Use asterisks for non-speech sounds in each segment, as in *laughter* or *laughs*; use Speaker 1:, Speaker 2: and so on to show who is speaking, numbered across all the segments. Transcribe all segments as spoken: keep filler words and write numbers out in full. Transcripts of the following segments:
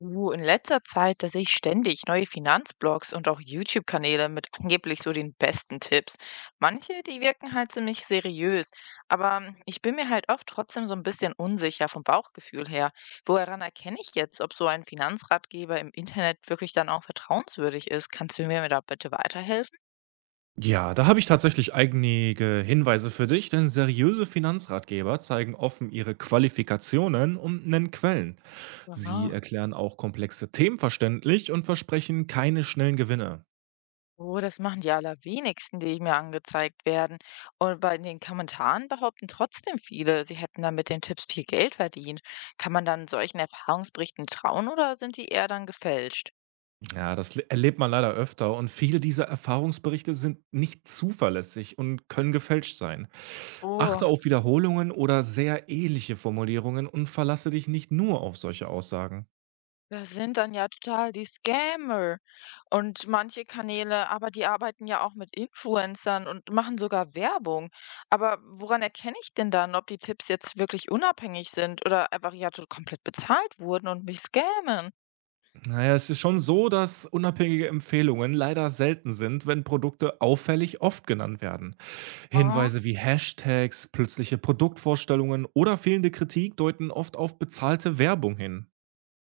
Speaker 1: Du, in letzter Zeit, da sehe ich ständig neue Finanzblogs und auch YouTube-Kanäle mit angeblich so den besten Tipps. Manche, die wirken halt ziemlich seriös, aber ähm, ich bin mir halt oft trotzdem so ein bisschen unsicher vom Bauchgefühl her. Woran erkenne ich jetzt, ob so ein Finanzratgeber im Internet wirklich dann auch vertrauenswürdig ist? Kannst du mir da bitte weiterhelfen?
Speaker 2: Ja, da habe ich tatsächlich einige Hinweise für dich, denn seriöse Finanzratgeber zeigen offen ihre Qualifikationen und nennen Quellen. Sie
Speaker 1: Aha.
Speaker 2: erklären auch komplexe Themen verständlich und versprechen keine schnellen Gewinne.
Speaker 1: Oh, das machen die allerwenigsten, die mir angezeigt werden. Und bei den Kommentaren behaupten trotzdem viele, sie hätten dann mit den Tipps viel Geld verdient. Kann man dann solchen Erfahrungsberichten trauen oder sind die eher dann gefälscht?
Speaker 2: Ja, das le- erlebt man leider öfter, und viele dieser Erfahrungsberichte sind nicht zuverlässig und können gefälscht sein. Achte
Speaker 1: Oh,
Speaker 2: auf Wiederholungen oder sehr ähnliche Formulierungen und verlasse dich nicht nur auf solche Aussagen.
Speaker 1: das sind dann ja total die Scammer. Und manche Kanäle, aber die arbeiten ja auch mit Influencern und machen sogar Werbung. Aber woran erkenne ich denn dann, ob die Tipps jetzt wirklich unabhängig sind oder einfach ja to- komplett bezahlt wurden und mich scammen?
Speaker 2: Na ja, es ist schon so, dass unabhängige Empfehlungen leider selten sind, wenn Produkte auffällig oft genannt werden. Hinweise wie Hashtags, plötzliche Produktvorstellungen oder fehlende Kritik deuten oft auf bezahlte Werbung hin.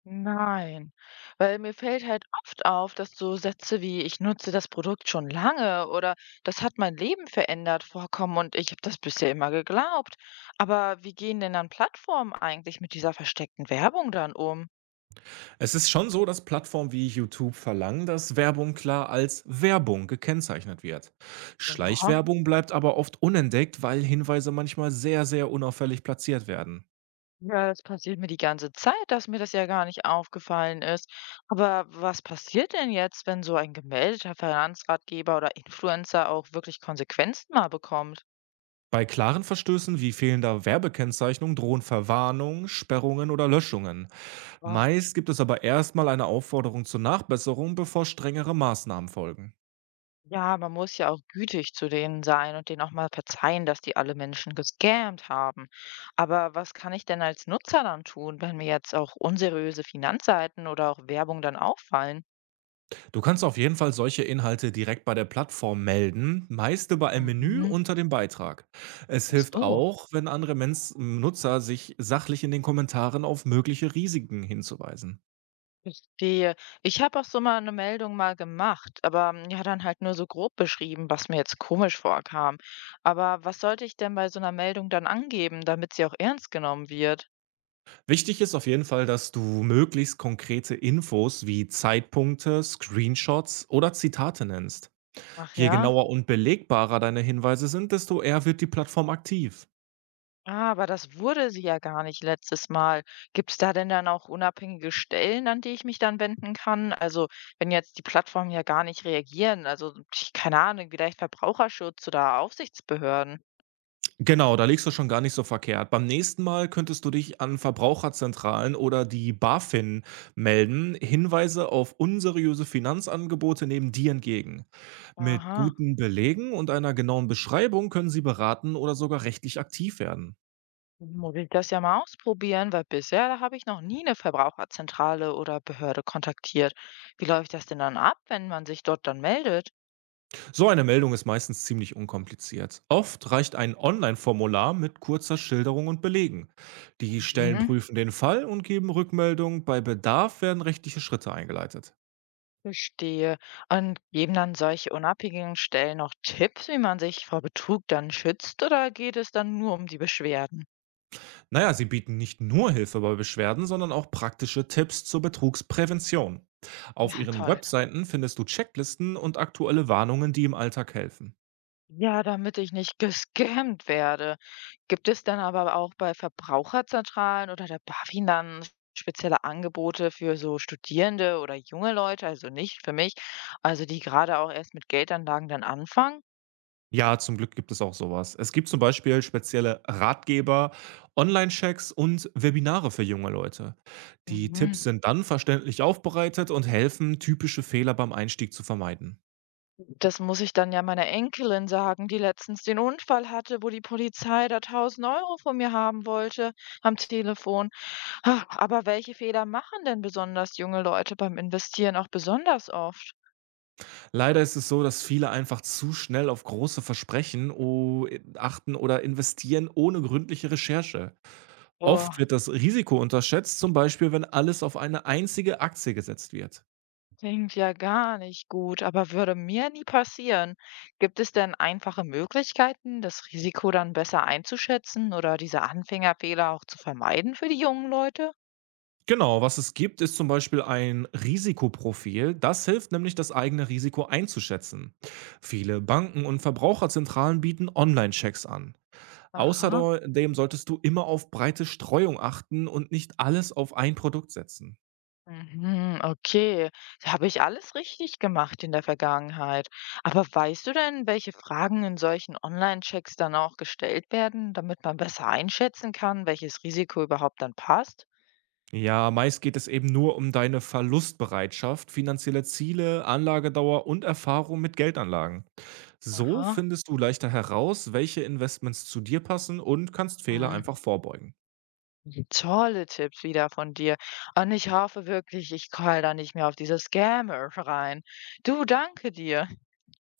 Speaker 1: Nein, weil mir fällt halt oft auf, dass so Sätze wie ich nutze das Produkt schon lange oder das hat mein Leben verändert vorkommen und ich habe das bisher immer geglaubt. Aber wie gehen denn dann Plattformen eigentlich mit dieser versteckten Werbung dann um?
Speaker 2: Es ist schon so, dass Plattformen wie YouTube verlangen, dass Werbung klar als Werbung gekennzeichnet wird.
Speaker 1: Aha.
Speaker 2: Schleichwerbung bleibt aber oft unentdeckt, weil Hinweise manchmal sehr, sehr unauffällig platziert werden.
Speaker 1: Ja, das passiert mir die ganze Zeit, dass mir das ja gar nicht aufgefallen ist. Aber was passiert denn jetzt, wenn so ein gemeldeter Finanzratgeber oder Influencer auch wirklich Konsequenzen mal bekommt?
Speaker 2: Bei klaren Verstößen wie fehlender Werbekennzeichnung drohen Verwarnungen, Sperrungen oder Löschungen. Meist gibt es aber erstmal eine Aufforderung zur Nachbesserung, bevor strengere Maßnahmen folgen.
Speaker 1: Ja, man muss ja auch gütig zu denen sein und denen auch mal verzeihen, dass die alle Menschen gescammt haben. Aber was kann ich denn als Nutzer dann tun, wenn mir jetzt auch unseriöse Finanzseiten oder auch Werbung dann auffallen?
Speaker 2: Du kannst auf jeden Fall solche Inhalte direkt bei der Plattform melden, meist über ein Menü
Speaker 1: Mhm.
Speaker 2: unter dem Beitrag. Es
Speaker 1: Ach
Speaker 2: hilft
Speaker 1: so,
Speaker 2: auch, wenn andere Mens Nutzer sich sachlich in den Kommentaren auf mögliche Risiken hinzuweisen.
Speaker 1: verstehe. Ich habe auch so mal eine Meldung mal gemacht, aber mm, ja, dann halt nur so grob beschrieben, was mir jetzt komisch vorkam. Aber was sollte ich denn bei so einer Meldung dann angeben, damit sie auch ernst genommen wird?
Speaker 2: Wichtig ist auf jeden Fall, dass du möglichst konkrete Infos wie Zeitpunkte, Screenshots oder Zitate nennst.
Speaker 1: Ach
Speaker 2: Je
Speaker 1: ja.
Speaker 2: genauer und belegbarer deine Hinweise sind, desto eher wird die Plattform aktiv.
Speaker 1: Ah, aber das wurde sie ja gar nicht letztes Mal. Gibt es da denn dann auch unabhängige Stellen, an die ich mich dann wenden kann? Also, wenn jetzt die Plattformen ja gar nicht reagieren, also ich- keine Ahnung, vielleicht Verbraucherschutz oder Aufsichtsbehörden.
Speaker 2: Genau, da liegst du schon gar nicht so verkehrt. Beim nächsten Mal könntest du dich an Verbraucherzentralen oder die BaFin melden. Hinweise auf unseriöse Finanzangebote nehmen die entgegen. Mit
Speaker 1: Aha,
Speaker 2: guten Belegen und einer genauen Beschreibung können sie beraten oder sogar rechtlich aktiv werden.
Speaker 1: muss ich das ja mal ausprobieren, weil bisher habe ich noch nie eine Verbraucherzentrale oder Behörde kontaktiert. Wie läuft das denn dann ab, wenn man sich dort dann meldet?
Speaker 2: So eine Meldung ist meistens ziemlich unkompliziert. Oft reicht ein Online-Formular mit kurzer Schilderung und Belegen. Die Stellen
Speaker 1: Mhm.
Speaker 2: prüfen den Fall und geben Rückmeldung. Bei Bedarf werden rechtliche Schritte eingeleitet.
Speaker 1: Verstehe. Und geben dann solche unabhängigen Stellen noch Tipps, wie man sich vor Betrug dann schützt, oder geht es dann nur um die Beschwerden?
Speaker 2: Naja, sie bieten nicht nur Hilfe bei Beschwerden, sondern auch praktische Tipps zur Betrugsprävention. Auf
Speaker 1: Ah,
Speaker 2: ihren
Speaker 1: toll.
Speaker 2: Webseiten findest du Checklisten und aktuelle Warnungen, die im Alltag helfen.
Speaker 1: Ja, damit ich nicht *laughs* gescammt werde. Gibt es dann aber auch bei Verbraucherzentralen oder der BaFin dann spezielle Angebote für so Studierende oder junge Leute, also nicht für mich, also die gerade auch erst mit Geldanlagen dann anfangen?
Speaker 2: Ja, zum Glück gibt es auch sowas. Es gibt zum Beispiel spezielle Ratgeber, Online-Checks und Webinare für junge Leute. Die Tipps
Speaker 1: Mhm.
Speaker 2: sind dann verständlich aufbereitet und helfen, typische Fehler beim Einstieg zu vermeiden.
Speaker 1: Das muss ich dann ja meiner Enkelin sagen, die letztens den Unfall hatte, wo die Polizei da tausend Euro von mir haben wollte am Telefon. Ha, aber welche Fehler machen denn besonders junge Leute beim Investieren auch besonders oft?
Speaker 2: Leider ist es so, dass viele einfach zu schnell auf große Versprechen o- achten oder investieren ohne gründliche Recherche. Oft
Speaker 1: Boah,
Speaker 2: wird das Risiko unterschätzt, zum Beispiel wenn alles auf eine einzige Aktie gesetzt wird.
Speaker 1: klingt ja gar nicht gut, aber würde mir nie passieren. Gibt es denn einfache Möglichkeiten, das Risiko dann besser einzuschätzen oder diese Anfängerfehler auch zu vermeiden für die jungen Leute?
Speaker 2: Genau, was es gibt, ist zum Beispiel ein Risikoprofil. Das hilft nämlich, das eigene Risiko einzuschätzen. Viele Banken und Verbraucherzentralen bieten Online-Checks an.
Speaker 1: Aha.
Speaker 2: Außerdem solltest du immer auf breite Streuung achten und nicht alles auf ein Produkt setzen.
Speaker 1: Mhm, okay. Habe ich alles richtig gemacht in der Vergangenheit. Aber weißt du denn, welche Fragen in solchen Online-Checks dann auch gestellt werden, damit man besser einschätzen kann, welches Risiko überhaupt dann passt?
Speaker 2: Ja, meist geht es eben nur um deine Verlustbereitschaft, finanzielle Ziele, Anlagedauer und Erfahrung mit Geldanlagen. So
Speaker 1: Aha.
Speaker 2: findest du leichter heraus, welche Investments zu dir passen, und kannst Fehler einfach
Speaker 1: Mhm.
Speaker 2: vorbeugen.
Speaker 1: Tolle Tipps wieder von dir. Und ich hoffe wirklich, ich falle da nicht mehr auf diese Scammer rein. Du, danke dir.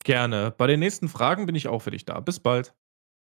Speaker 2: Gerne. Bei den nächsten Fragen bin ich auch für dich da. Bis bald.